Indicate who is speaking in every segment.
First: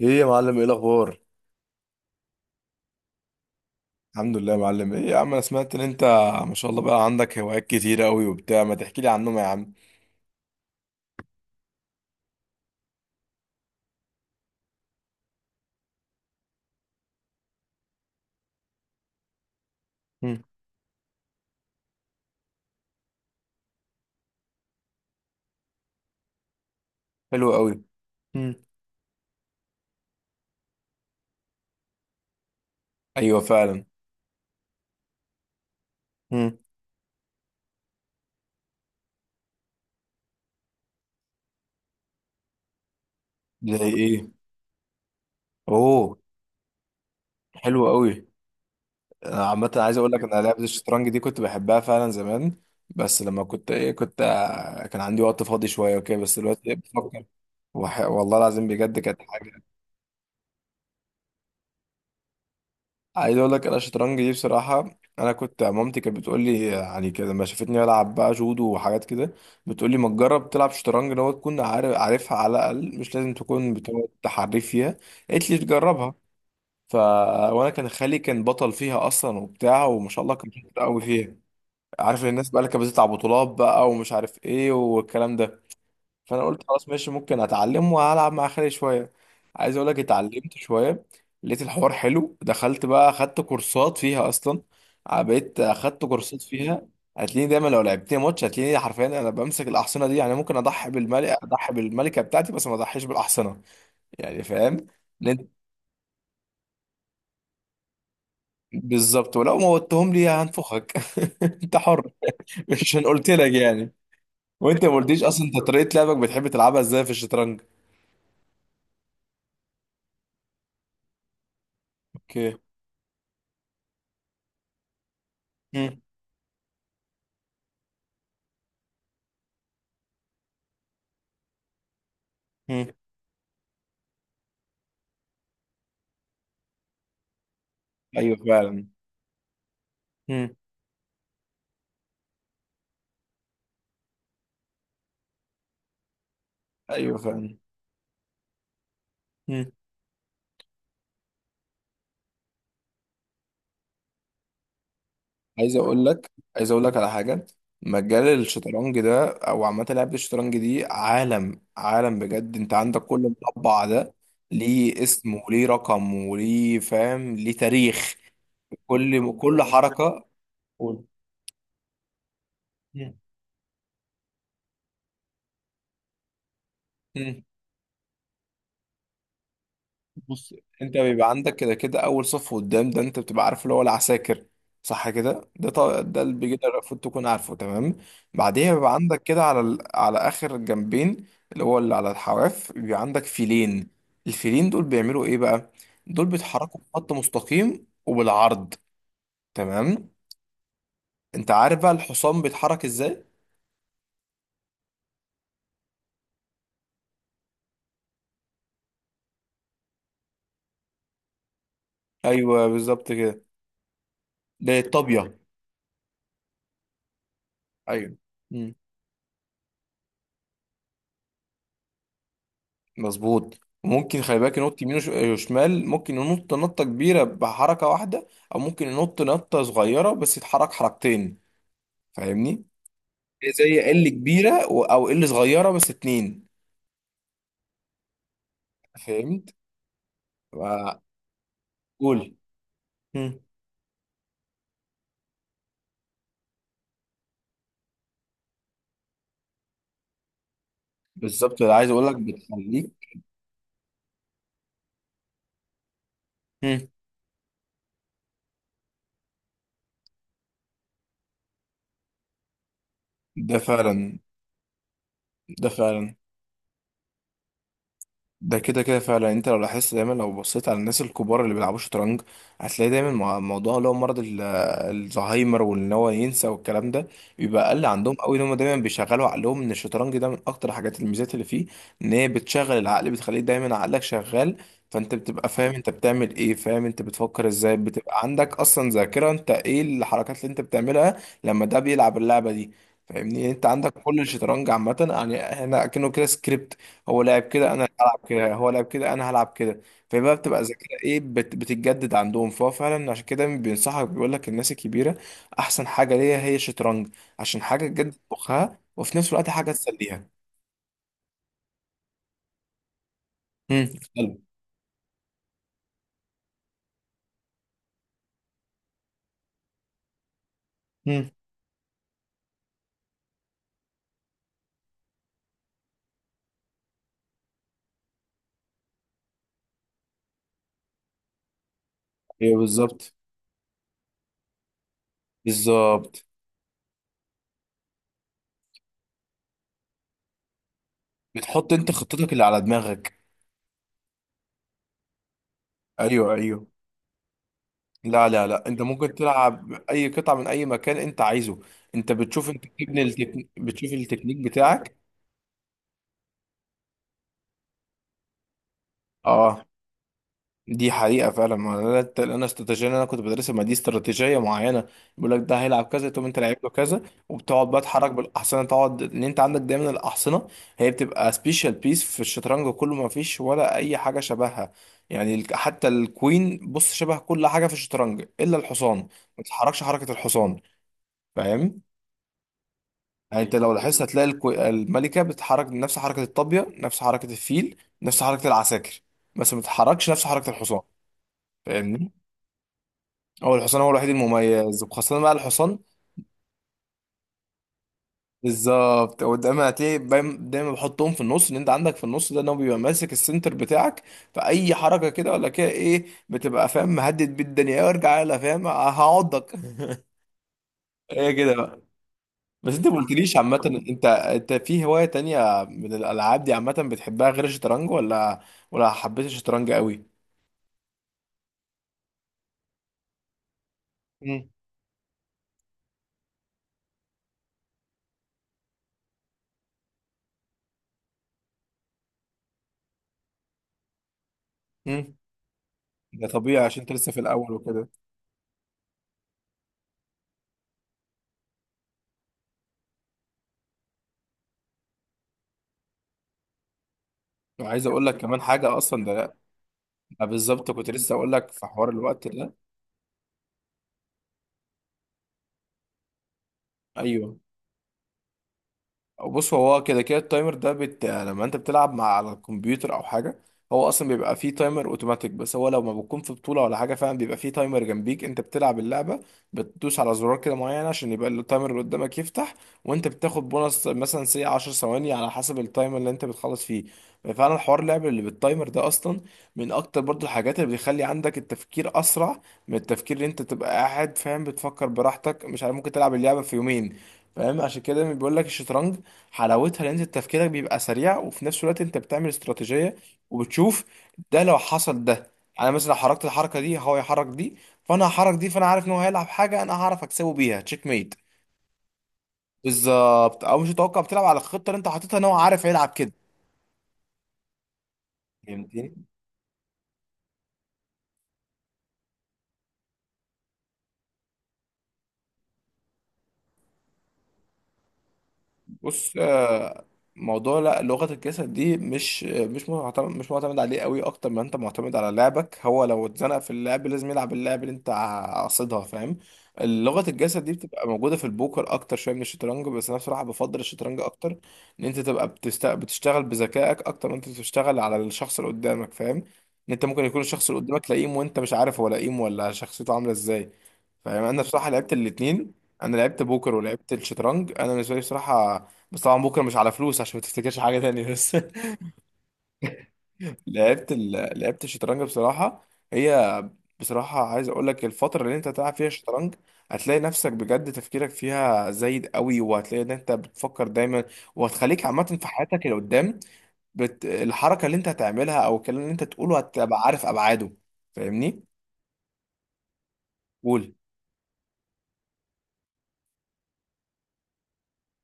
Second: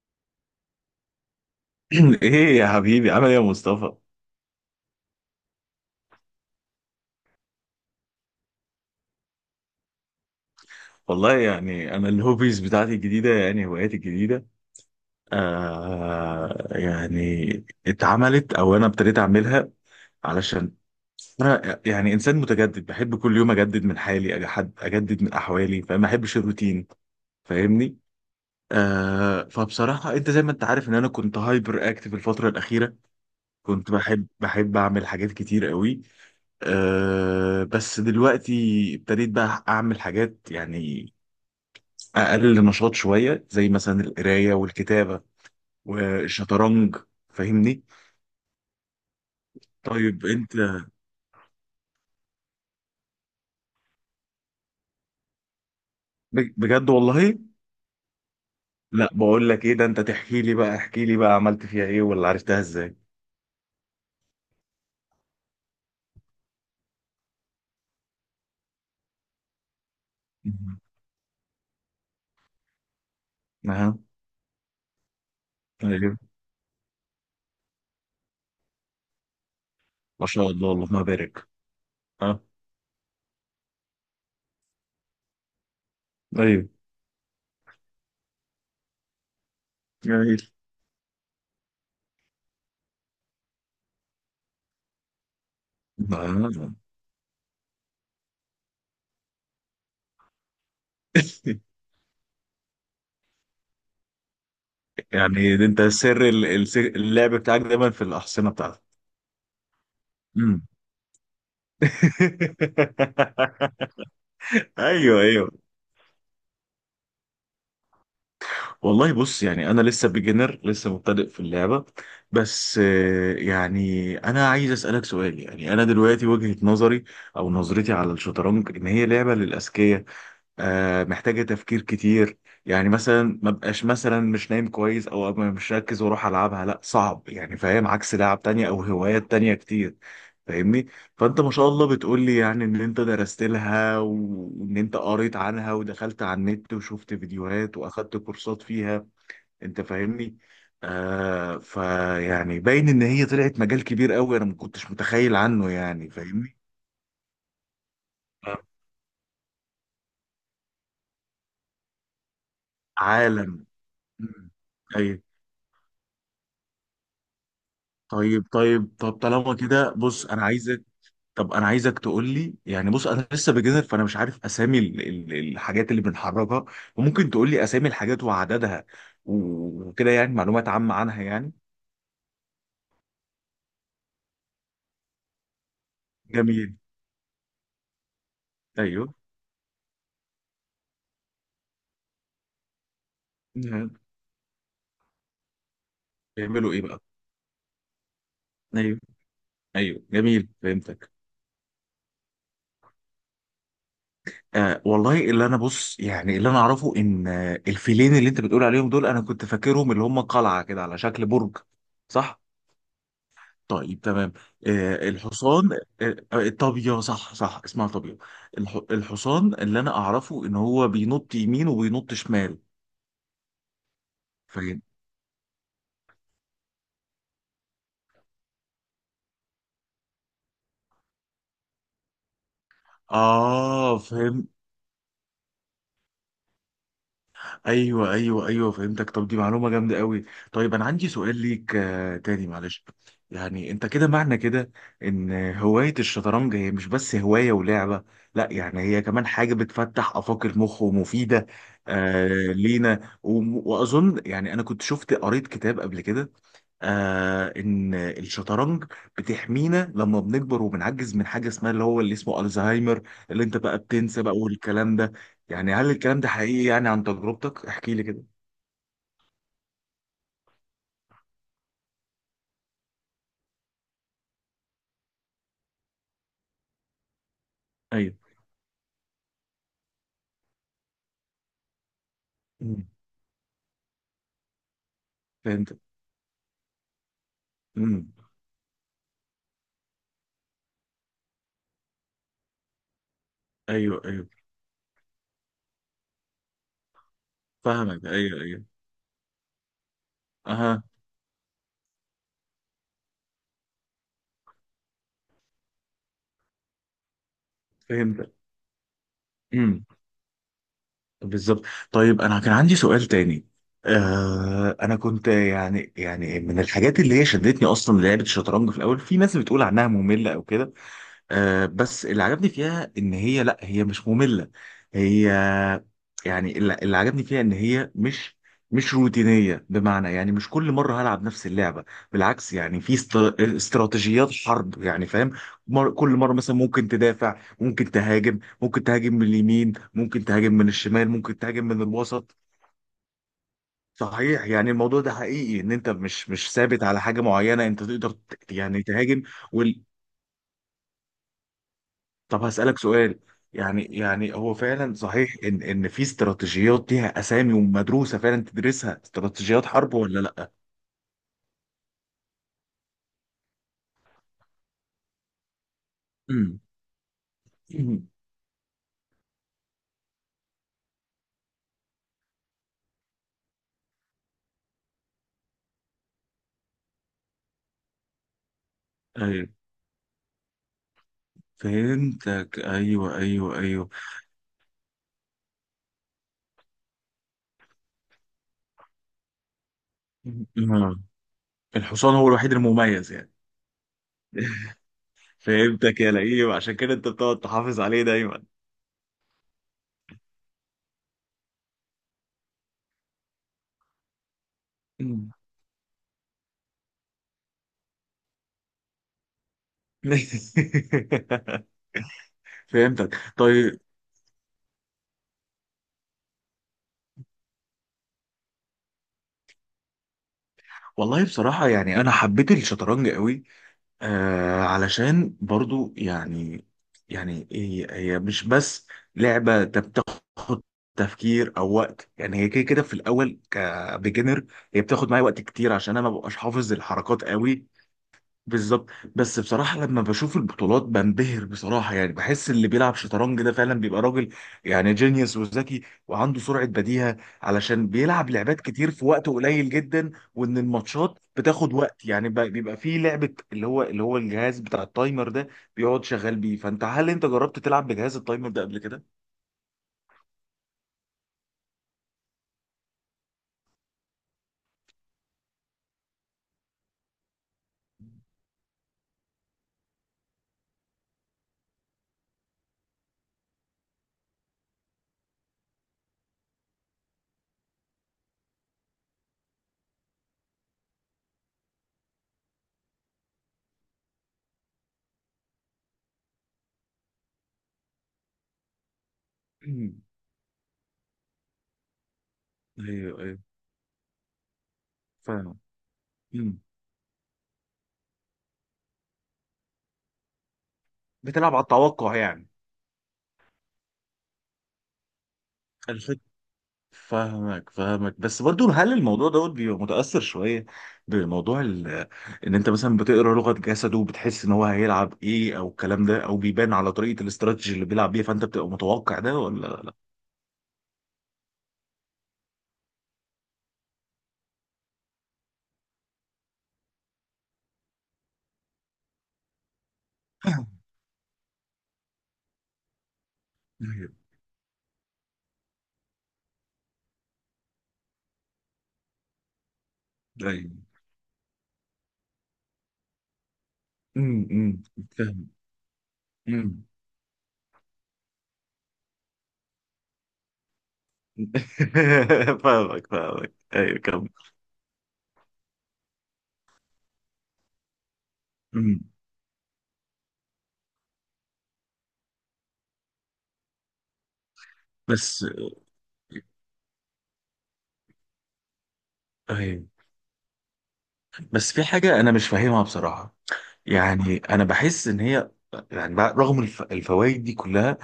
Speaker 1: ايه يا معلم، ايه الاخبار؟
Speaker 2: ايه يا حبيبي، عامل ايه يا مصطفى؟
Speaker 1: الحمد لله يا معلم. ايه يا عم، انا سمعت ان انت ما شاء الله بقى عندك هوايات كتيره قوي وبتاع، ما تحكي لي عنهم يا عم.
Speaker 2: والله يعني انا الهوبيز بتاعتي الجديده، يعني هواياتي الجديده، آه يعني اتعملت، او انا ابتديت اعملها،
Speaker 1: مم.
Speaker 2: علشان انا يعني انسان متجدد، بحب كل يوم اجدد من حالي، اجدد من احوالي، فما احبش الروتين.
Speaker 1: حلو قوي.
Speaker 2: فاهمني؟
Speaker 1: مم.
Speaker 2: فبصراحه انت زي ما انت عارف ان انا كنت هايبر اكتف الفتره الاخيره،
Speaker 1: ايوه فعلا.
Speaker 2: كنت بحب اعمل حاجات كتير قوي.
Speaker 1: مم.
Speaker 2: بس دلوقتي ابتديت بقى اعمل حاجات يعني اقل نشاط شويه، زي
Speaker 1: زي
Speaker 2: مثلا
Speaker 1: ايه؟
Speaker 2: القرايه والكتابه
Speaker 1: اوه،
Speaker 2: والشطرنج. فاهمني؟
Speaker 1: حلو قوي. انا عامه عايز اقول لك،
Speaker 2: طيب
Speaker 1: انا
Speaker 2: انت.
Speaker 1: لعبه الشطرنج دي كنت بحبها فعلا زمان، بس لما كنت ايه، كنت كان عندي وقت فاضي شويه وكده، بس دلوقتي إيه،
Speaker 2: بجد
Speaker 1: بفكر.
Speaker 2: والله.
Speaker 1: والله العظيم بجد
Speaker 2: لا،
Speaker 1: كانت
Speaker 2: بقول
Speaker 1: حاجه.
Speaker 2: لك ايه، ده انت تحكي لي بقى، احكي لي بقى عملت فيها ايه ولا عرفتها ازاي.
Speaker 1: عايز اقول لك انا الشطرنج دي بصراحه، انا كنت مامتي كانت بتقول لي يعني كده لما شافتني بلعب بقى جودو وحاجات كده، بتقول لي ما تجرب تلعب
Speaker 2: مهم.
Speaker 1: شطرنج، لو تكون عارف عارفها على الاقل، مش لازم تكون
Speaker 2: اها.
Speaker 1: بتقعد تحريف فيها. قالت لي تجربها.
Speaker 2: طيب.
Speaker 1: ف وانا كان خالي كان بطل فيها اصلا وبتاع، وما شاء
Speaker 2: ما
Speaker 1: الله
Speaker 2: شاء
Speaker 1: كان
Speaker 2: الله
Speaker 1: شاطر قوي
Speaker 2: اللهم
Speaker 1: فيها.
Speaker 2: بارك.
Speaker 1: عارف
Speaker 2: اه.
Speaker 1: الناس بقى اللي كانت بتطلع بطولات بقى ومش عارف ايه والكلام ده. فانا قلت
Speaker 2: طيب.
Speaker 1: خلاص ماشي، ممكن اتعلم والعب مع خالي شويه. عايز اقول لك
Speaker 2: جميل.
Speaker 1: اتعلمت شويه، لقيت الحوار حلو، دخلت بقى اخدت كورسات فيها اصلا، بقيت اخدت كورسات
Speaker 2: آه.
Speaker 1: فيها. هتلاقيني دايما لو لعبتني ماتش، هتلاقيني حرفيا انا بمسك الاحصنه دي. يعني ممكن اضحي بالملكه، اضحي بالملكه بتاعتي، بس ما اضحيش بالاحصنه. يعني فاهم. لأن-
Speaker 2: يعني ده انت سر اللعب بتاعك دايما في الاحصنه بتاعتك؟
Speaker 1: بالظبط، ولو موتهم لي
Speaker 2: مم.
Speaker 1: هنفخك. انت حر. مش عشان قلت لك يعني. وانت ما
Speaker 2: ايوه
Speaker 1: قلتليش اصلا،
Speaker 2: ايوه.
Speaker 1: انت طريقه لعبك بتحب تلعبها ازاي في الشطرنج؟
Speaker 2: والله بص، يعني انا لسه بيجنر، لسه مبتدئ في اللعبه.
Speaker 1: اوكي.
Speaker 2: بس يعني انا عايز اسالك سؤال. يعني انا
Speaker 1: مم.
Speaker 2: دلوقتي وجهه نظري او نظرتي على الشطرنج ان هي لعبه للاذكياء، محتاجه تفكير كتير.
Speaker 1: مم.
Speaker 2: يعني مثلا ما بقاش مثلا مش نايم كويس او أبقى مش مركز واروح العبها، لا، صعب، يعني فاهم؟ عكس
Speaker 1: ايوه
Speaker 2: لعب تانية او
Speaker 1: فعلا.
Speaker 2: هوايات تانية كتير.
Speaker 1: مم.
Speaker 2: فاهمني؟ فانت ما شاء الله بتقول لي يعني ان انت درست لها، وان انت قريت عنها، ودخلت على النت وشفت
Speaker 1: ايوه فعلا.
Speaker 2: فيديوهات، واخدت كورسات فيها.
Speaker 1: مم.
Speaker 2: انت فاهمني؟ فيعني باين ان هي طلعت مجال كبير قوي، انا ما كنتش متخيل عنه،
Speaker 1: عايز اقول
Speaker 2: يعني
Speaker 1: لك
Speaker 2: فاهمني.
Speaker 1: عايز اقول لك على حاجه. مجال
Speaker 2: آه،
Speaker 1: الشطرنج ده او عامه لعبه الشطرنج دي عالم، عالم بجد. انت عندك كل
Speaker 2: عالم.
Speaker 1: مربع ده
Speaker 2: مم.
Speaker 1: ليه
Speaker 2: ايوه.
Speaker 1: اسم وليه رقم وليه فاهم ليه تاريخ.
Speaker 2: طيب طب
Speaker 1: كل
Speaker 2: طالما
Speaker 1: كل
Speaker 2: كده بص،
Speaker 1: حركه.
Speaker 2: انا عايزك
Speaker 1: قول.
Speaker 2: طب انا عايزك تقول لي، يعني بص
Speaker 1: مم.
Speaker 2: انا لسه بجنر، فانا مش عارف اسامي الحاجات اللي بنحركها، وممكن
Speaker 1: مم.
Speaker 2: تقول لي اسامي الحاجات وعددها وكده يعني
Speaker 1: بص،
Speaker 2: معلومات عامة
Speaker 1: انت
Speaker 2: عنها
Speaker 1: بيبقى
Speaker 2: يعني.
Speaker 1: عندك كده كده اول صف قدام ده انت بتبقى عارف اللي هو العساكر. صح كده. ده ده اللي بيجي ده
Speaker 2: جميل.
Speaker 1: المفروض تكون عارفه تمام. بعديها بيبقى
Speaker 2: ايوه.
Speaker 1: عندك كده على على اخر الجنبين، اللي هو اللي على الحواف، بيبقى عندك فيلين.
Speaker 2: مم.
Speaker 1: الفيلين دول بيعملوا ايه بقى؟ دول
Speaker 2: بيعملوا
Speaker 1: بيتحركوا
Speaker 2: ايه بقى؟
Speaker 1: بخط مستقيم وبالعرض.
Speaker 2: ايوه ايوه،
Speaker 1: تمام.
Speaker 2: جميل، فهمتك.
Speaker 1: انت عارف بقى الحصان بيتحرك ازاي؟
Speaker 2: والله اللي انا بص يعني، اللي انا اعرفه ان الفيلين اللي انت بتقول عليهم دول، انا كنت فاكرهم اللي هم قلعه كده على شكل برج. صح؟
Speaker 1: ايوه بالظبط كده.
Speaker 2: طيب تمام.
Speaker 1: ده
Speaker 2: آه،
Speaker 1: الطابية.
Speaker 2: الحصان. آه آه، الطابية، صح صح، اسمها
Speaker 1: ايوه.
Speaker 2: طابية.
Speaker 1: مم.
Speaker 2: الحصان اللي انا اعرفه ان هو بينط يمين وبينط شمال.
Speaker 1: مظبوط. ممكن خلي بالك، ينط
Speaker 2: فاهم؟
Speaker 1: يمين وشمال. ممكن ينط نطة كبيرة بحركة واحدة، أو ممكن ينط نطة صغيرة بس يتحرك حركتين. فاهمني؟ زي
Speaker 2: اه
Speaker 1: ال
Speaker 2: فهمت.
Speaker 1: كبيرة أو ال صغيرة بس اتنين.
Speaker 2: ايوه ايوه ايوه فهمتك. طب دي
Speaker 1: فهمت.
Speaker 2: معلومه جامده قوي.
Speaker 1: ف-
Speaker 2: طيب انا عندي سؤال ليك
Speaker 1: قول.
Speaker 2: تاني، معلش.
Speaker 1: مم.
Speaker 2: يعني انت كده معنى كده ان هوايه الشطرنج هي مش بس هوايه ولعبه، لا، يعني هي كمان حاجه بتفتح افاق المخ ومفيده
Speaker 1: بالظبط، اللي عايز أقول لك بتخليك.
Speaker 2: لينا. واظن يعني انا كنت قريت كتاب قبل كده،
Speaker 1: مم.
Speaker 2: ان الشطرنج بتحمينا لما بنكبر وبنعجز من حاجه اسمها اللي اسمه الزهايمر، اللي انت
Speaker 1: ده
Speaker 2: بقى
Speaker 1: فعلا.
Speaker 2: بتنسى بقى والكلام ده.
Speaker 1: ده
Speaker 2: يعني هل
Speaker 1: فعلا.
Speaker 2: الكلام ده حقيقي؟ يعني عن تجربتك احكي لي كده.
Speaker 1: ده كده كده فعلا. يعني انت لو لاحظت دايما لو بصيت على الناس الكبار اللي بيلعبوا شطرنج، هتلاقي دايما موضوع اللي هو مرض الزهايمر وان هو ينسى والكلام ده بيبقى اقل عندهم
Speaker 2: ايوه.
Speaker 1: قوي. ان هم دايما بيشغلوا عقلهم، ان الشطرنج ده من اكتر حاجات الميزات اللي فيه ان هي بتشغل
Speaker 2: امم.
Speaker 1: العقل، بتخليه دايما عقلك شغال. فانت بتبقى فاهم
Speaker 2: فهمت.
Speaker 1: انت بتعمل ايه، فاهم انت بتفكر ازاي،
Speaker 2: امم.
Speaker 1: بتبقى عندك اصلا ذاكرة انت ايه الحركات اللي انت بتعملها لما ده بيلعب اللعبة دي. فاهمني. يعني انت عندك
Speaker 2: ايوه
Speaker 1: كل
Speaker 2: ايوه
Speaker 1: الشطرنج عامة، يعني هنا كأنه كده سكريبت. هو لعب كده، انا
Speaker 2: فاهمك.
Speaker 1: هلعب
Speaker 2: ايوه
Speaker 1: كده،
Speaker 2: ايوه.
Speaker 1: هو لعب كده، انا هلعب كده. فبقى بتبقى
Speaker 2: اها.
Speaker 1: ذاكره ايه، بتتجدد عندهم. فهو فعلا عشان كده بينصحك، بيقول لك الناس الكبيره احسن حاجه ليها هي الشطرنج، عشان حاجه تجدد
Speaker 2: فهمت.
Speaker 1: مخها، وفي نفس الوقت حاجه
Speaker 2: امم.
Speaker 1: تسليها.
Speaker 2: بالظبط. طيب انا كان عندي سؤال تاني.
Speaker 1: امم. حلو.
Speaker 2: انا كنت يعني، من الحاجات اللي هي شدتني اصلا لعبه الشطرنج في الاول، في ناس بتقول عنها ممله او كده،
Speaker 1: امم.
Speaker 2: بس اللي عجبني فيها ان هي لا، هي مش مملة. هي يعني اللي عجبني فيها ان هي مش روتينية، بمعنى يعني مش كل مرة هلعب نفس اللعبة. بالعكس
Speaker 1: ايوه
Speaker 2: يعني في
Speaker 1: بالظبط.
Speaker 2: استراتيجيات حرب، يعني فاهم؟ كل
Speaker 1: بالظبط،
Speaker 2: مرة مثلا ممكن تدافع، ممكن تهاجم، ممكن تهاجم من اليمين، ممكن تهاجم من الشمال، ممكن تهاجم
Speaker 1: بتحط
Speaker 2: من
Speaker 1: انت خطتك
Speaker 2: الوسط.
Speaker 1: اللي على دماغك.
Speaker 2: صحيح، يعني الموضوع ده حقيقي، ان انت
Speaker 1: ايوه
Speaker 2: مش
Speaker 1: ايوه
Speaker 2: ثابت على حاجة معينة، انت تقدر
Speaker 1: لا لا لا انت
Speaker 2: يعني
Speaker 1: ممكن
Speaker 2: تهاجم.
Speaker 1: تلعب اي قطعه من اي مكان انت عايزه. انت
Speaker 2: طب
Speaker 1: بتشوف، انت
Speaker 2: هسألك سؤال.
Speaker 1: بتشوف
Speaker 2: يعني
Speaker 1: التكنيك
Speaker 2: هو فعلا
Speaker 1: بتاعك.
Speaker 2: صحيح ان في استراتيجيات ليها اسامي ومدروسه فعلا تدرسها،
Speaker 1: اه،
Speaker 2: استراتيجيات حرب ولا لا؟
Speaker 1: دي حقيقة فعلا. ما انا انا استراتيجية اللي انا كنت بدرسها، ما دي استراتيجية معينة. بيقول لك ده هيلعب كذا، تقوم انت لعيب
Speaker 2: أمم.
Speaker 1: له كذا. وبتقعد بقى
Speaker 2: أمم.
Speaker 1: تحرك بالاحصنة، تقعد ان انت عندك دايما الاحصنة هي بتبقى سبيشال بيس في الشطرنج كله، ما فيش ولا اي حاجة شبهها. يعني حتى الكوين، بص شبه كل حاجة في الشطرنج الا الحصان، ما
Speaker 2: ايوه.
Speaker 1: بتتحركش حركة الحصان. فاهم.
Speaker 2: فهمتك. ايوه
Speaker 1: يعني انت
Speaker 2: ايوه
Speaker 1: مم. لو
Speaker 2: ايوه.
Speaker 1: لاحظت هتلاقي الملكة بتتحرك نفس حركة الطابية، نفس حركة الفيل، نفس حركة العساكر، بس ما بتتحركش نفس حركة الحصان.
Speaker 2: أمم.
Speaker 1: فاهمني.
Speaker 2: الحصان هو الوحيد المميز يعني؟
Speaker 1: هو الحصان هو الوحيد المميز، وخاصة بقى الحصان.
Speaker 2: فهمتك يا لئيم، عشان كده انت بتقعد تحافظ عليه دايما.
Speaker 1: بالظبط، ودايما هتلاقي دايما بحطهم في النص، ان انت عندك في النص ده ان هو بيبقى ماسك السنتر بتاعك. فاي حركة
Speaker 2: أمم.
Speaker 1: كده ولا كده ايه، بتبقى فاهم مهدد بيه الدنيا، وارجع يلا فاهم، هعضك. هي كده بقى. بس انت ما
Speaker 2: فهمتك،
Speaker 1: قلتليش عامة،
Speaker 2: طيب.
Speaker 1: انت في هواية تانية من الالعاب دي عامة بتحبها غير الشطرنج، ولا ولا حبيت الشطرنج قوي؟
Speaker 2: والله بصراحة يعني أنا حبيت الشطرنج قوي،
Speaker 1: امم.
Speaker 2: علشان برضو يعني، هي مش بس لعبة بتاخد تفكير او وقت. يعني هي كده كده في الاول كبيجنر، هي بتاخد
Speaker 1: امم.
Speaker 2: معايا وقت كتير عشان انا ما
Speaker 1: ده
Speaker 2: ببقاش
Speaker 1: طبيعي،
Speaker 2: حافظ
Speaker 1: عشان انت لسه في
Speaker 2: الحركات
Speaker 1: الاول
Speaker 2: قوي.
Speaker 1: وكده.
Speaker 2: بالظبط. بس بصراحة لما بشوف البطولات بنبهر بصراحة، يعني بحس اللي بيلعب شطرنج ده فعلا بيبقى راجل، يعني جينيوس وذكي، وعنده سرعة بديهة،
Speaker 1: وعايز
Speaker 2: علشان
Speaker 1: اقول لك
Speaker 2: بيلعب
Speaker 1: كمان
Speaker 2: لعبات
Speaker 1: حاجة
Speaker 2: كتير
Speaker 1: اصلا
Speaker 2: في وقت
Speaker 1: ده،
Speaker 2: قليل جدا.
Speaker 1: ما
Speaker 2: وإن
Speaker 1: بالظبط كنت لسه
Speaker 2: الماتشات
Speaker 1: اقول لك في
Speaker 2: بتاخد
Speaker 1: حوار
Speaker 2: وقت،
Speaker 1: الوقت
Speaker 2: يعني
Speaker 1: ده.
Speaker 2: بيبقى فيه لعبة، اللي هو الجهاز بتاع التايمر ده بيقعد شغال بيه. هل أنت
Speaker 1: ايوه.
Speaker 2: جربت تلعب بجهاز التايمر ده قبل كده؟
Speaker 1: بص، هو كده كده التايمر ده لما انت بتلعب مع على الكمبيوتر او حاجه، هو اصلا بيبقى فيه تايمر اوتوماتيك. بس هو لو ما بتكون في بطوله ولا حاجه، فعلا بيبقى فيه تايمر جنبيك انت بتلعب اللعبه، بتدوس على زرار كده معين عشان يبقى التايمر اللي قدامك يفتح. وانت بتاخد بونص مثلا سي 10 ثواني على حسب التايمر اللي انت بتخلص فيه. فعلا حوار اللعب اللي بالتايمر ده اصلا من اكتر برضو الحاجات اللي بتخلي عندك التفكير اسرع، من التفكير اللي انت تبقى قاعد فاهم بتفكر براحتك مش عارف ممكن تلعب اللعبه في يومين. فاهم. عشان كده بيقول لك الشطرنج حلاوتها، لان
Speaker 2: أمم.
Speaker 1: انت تفكيرك بيبقى سريع، وفي نفس الوقت انت بتعمل استراتيجيه
Speaker 2: ايوه ايوه.
Speaker 1: وبتشوف. ده لو حصل ده،
Speaker 2: فاهم.
Speaker 1: انا مثلا لو حركت
Speaker 2: أمم.
Speaker 1: الحركه دي هو يحرك دي، فانا هحرك دي، فانا عارف ان هو هيلعب حاجه انا هعرف اكسبه بيها تشيك ميت.
Speaker 2: بتلعب على التوقع يعني؟
Speaker 1: بالظبط، او مش متوقع، بتلعب على الخطه اللي انت حاططها ان هو عارف هيلعب كده.
Speaker 2: فاهمك فاهمك. بس برضو هل
Speaker 1: فهمتني.
Speaker 2: الموضوع دوت بيبقى متأثر شوية بموضوع ان انت مثلا بتقرا لغة جسده وبتحس ان هو هيلعب ايه، او الكلام ده، او بيبان على طريقة الاستراتيجي اللي بيلعب بيها، فانت بتبقى
Speaker 1: بص
Speaker 2: متوقع ده ولا لا؟
Speaker 1: موضوع لا، لغة الجسد دي مش معتمد عليه قوي اكتر ما انت معتمد على لعبك. هو لو اتزنق في اللعب لازم يلعب اللعب اللي انت قاصدها، فاهم. لغة الجسد دي بتبقى موجودة في البوكر اكتر شوية من الشطرنج، بس انا بصراحة بفضل الشطرنج
Speaker 2: ايوه
Speaker 1: اكتر. ان انت تبقى بتشتغل بذكائك اكتر ما انت بتشتغل على الشخص اللي قدامك. فاهم، ان انت ممكن يكون الشخص اللي
Speaker 2: ايوه.
Speaker 1: قدامك لئيم وانت مش عارف هو لئيم ولا شخصيته عاملة ازاي. فاهم. انا
Speaker 2: امم.
Speaker 1: بصراحة
Speaker 2: أمم،
Speaker 1: لعبت
Speaker 2: فاهم.
Speaker 1: الاتنين، انا لعبت بوكر
Speaker 2: أمم.
Speaker 1: ولعبت الشطرنج. انا بالنسبة لي بصراحة، بس طبعا بكره مش على فلوس عشان ما تفتكرش حاجه تانية، بس.
Speaker 2: فاهمك فاهمك، ايوه.
Speaker 1: لعبت الشطرنج بصراحه، هي بصراحه عايز اقول لك، الفتره اللي انت تلعب فيها
Speaker 2: أمم.
Speaker 1: الشطرنج هتلاقي نفسك بجد تفكيرك فيها زايد قوي، وهتلاقي ان انت بتفكر دايما. وهتخليك عامه في
Speaker 2: بس
Speaker 1: حياتك اللي قدام، الحركه اللي انت هتعملها او الكلام اللي انت تقوله هتبقى
Speaker 2: ايوه،
Speaker 1: عارف ابعاده. فاهمني.
Speaker 2: بس في حاجة أنا مش فاهمها بصراحة.
Speaker 1: قول.
Speaker 2: يعني أنا بحس إن هي يعني، رغم الفوائد دي كلها،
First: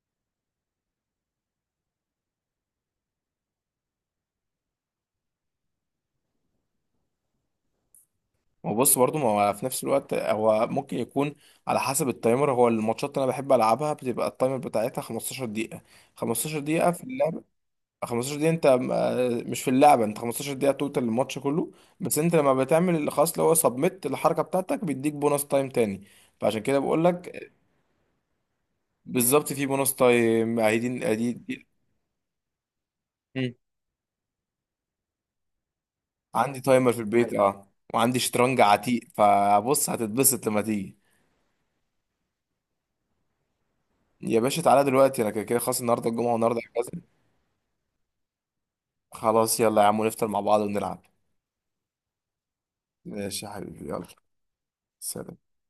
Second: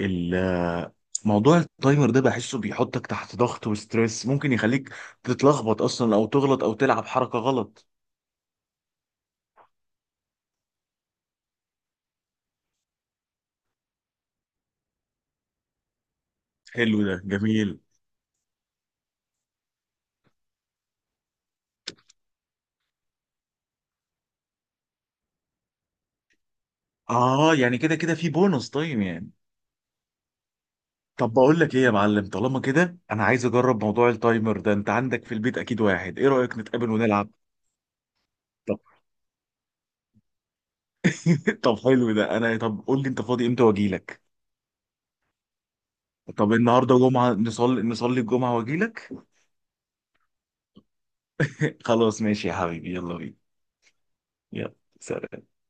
Speaker 2: ال- موضوع التايمر ده بحسه بيحطك تحت ضغط وستريس، ممكن يخليك تتلخبط اصلا او تغلط او تلعب حركة غلط.
Speaker 1: هو بص، برضه ما هو في نفس الوقت، هو ممكن يكون على حسب التايمر. هو الماتشات اللي انا بحب العبها بتبقى التايمر بتاعتها 15 دقيقة. 15 دقيقة
Speaker 2: حلو،
Speaker 1: في
Speaker 2: ده
Speaker 1: اللعبة.
Speaker 2: جميل.
Speaker 1: 15 دقيقة انت مش في اللعبة، انت 15 دقيقة توتال الماتش كله. بس انت لما بتعمل اللي خلاص اللي هو سبميت الحركة بتاعتك بيديك بونص تايم تاني، فعشان كده بقول لك.
Speaker 2: اه، يعني كده كده في بونص تايم يعني.
Speaker 1: بالظبط، في بونص تايم، قاعدين
Speaker 2: طب
Speaker 1: قاعدين
Speaker 2: بقول لك ايه يا معلم، طالما كده انا عايز
Speaker 1: مم.
Speaker 2: اجرب موضوع التايمر ده، انت عندك في البيت اكيد واحد، ايه رأيك
Speaker 1: عندي
Speaker 2: نتقابل
Speaker 1: تايمر في
Speaker 2: ونلعب؟
Speaker 1: البيت اه، وعندي شطرنج
Speaker 2: طب
Speaker 1: عتيق، فبص هتتبسط لما تيجي.
Speaker 2: طب حلو ده. طب قول لي انت فاضي امتى واجي لك.
Speaker 1: يا باشا تعالى دلوقتي، انا كده كده خلاص، النهارده الجمعة
Speaker 2: طب
Speaker 1: والنهارده.
Speaker 2: النهارده جمعة، نصلي الجمعة واجي لك.
Speaker 1: خلاص يلا يا عم، نفطر مع بعض ونلعب.
Speaker 2: خلاص ماشي يا حبيبي، يلا بينا.
Speaker 1: ماشي يا حبيبي، يلا.
Speaker 2: يلا.
Speaker 1: سلام.
Speaker 2: سلام.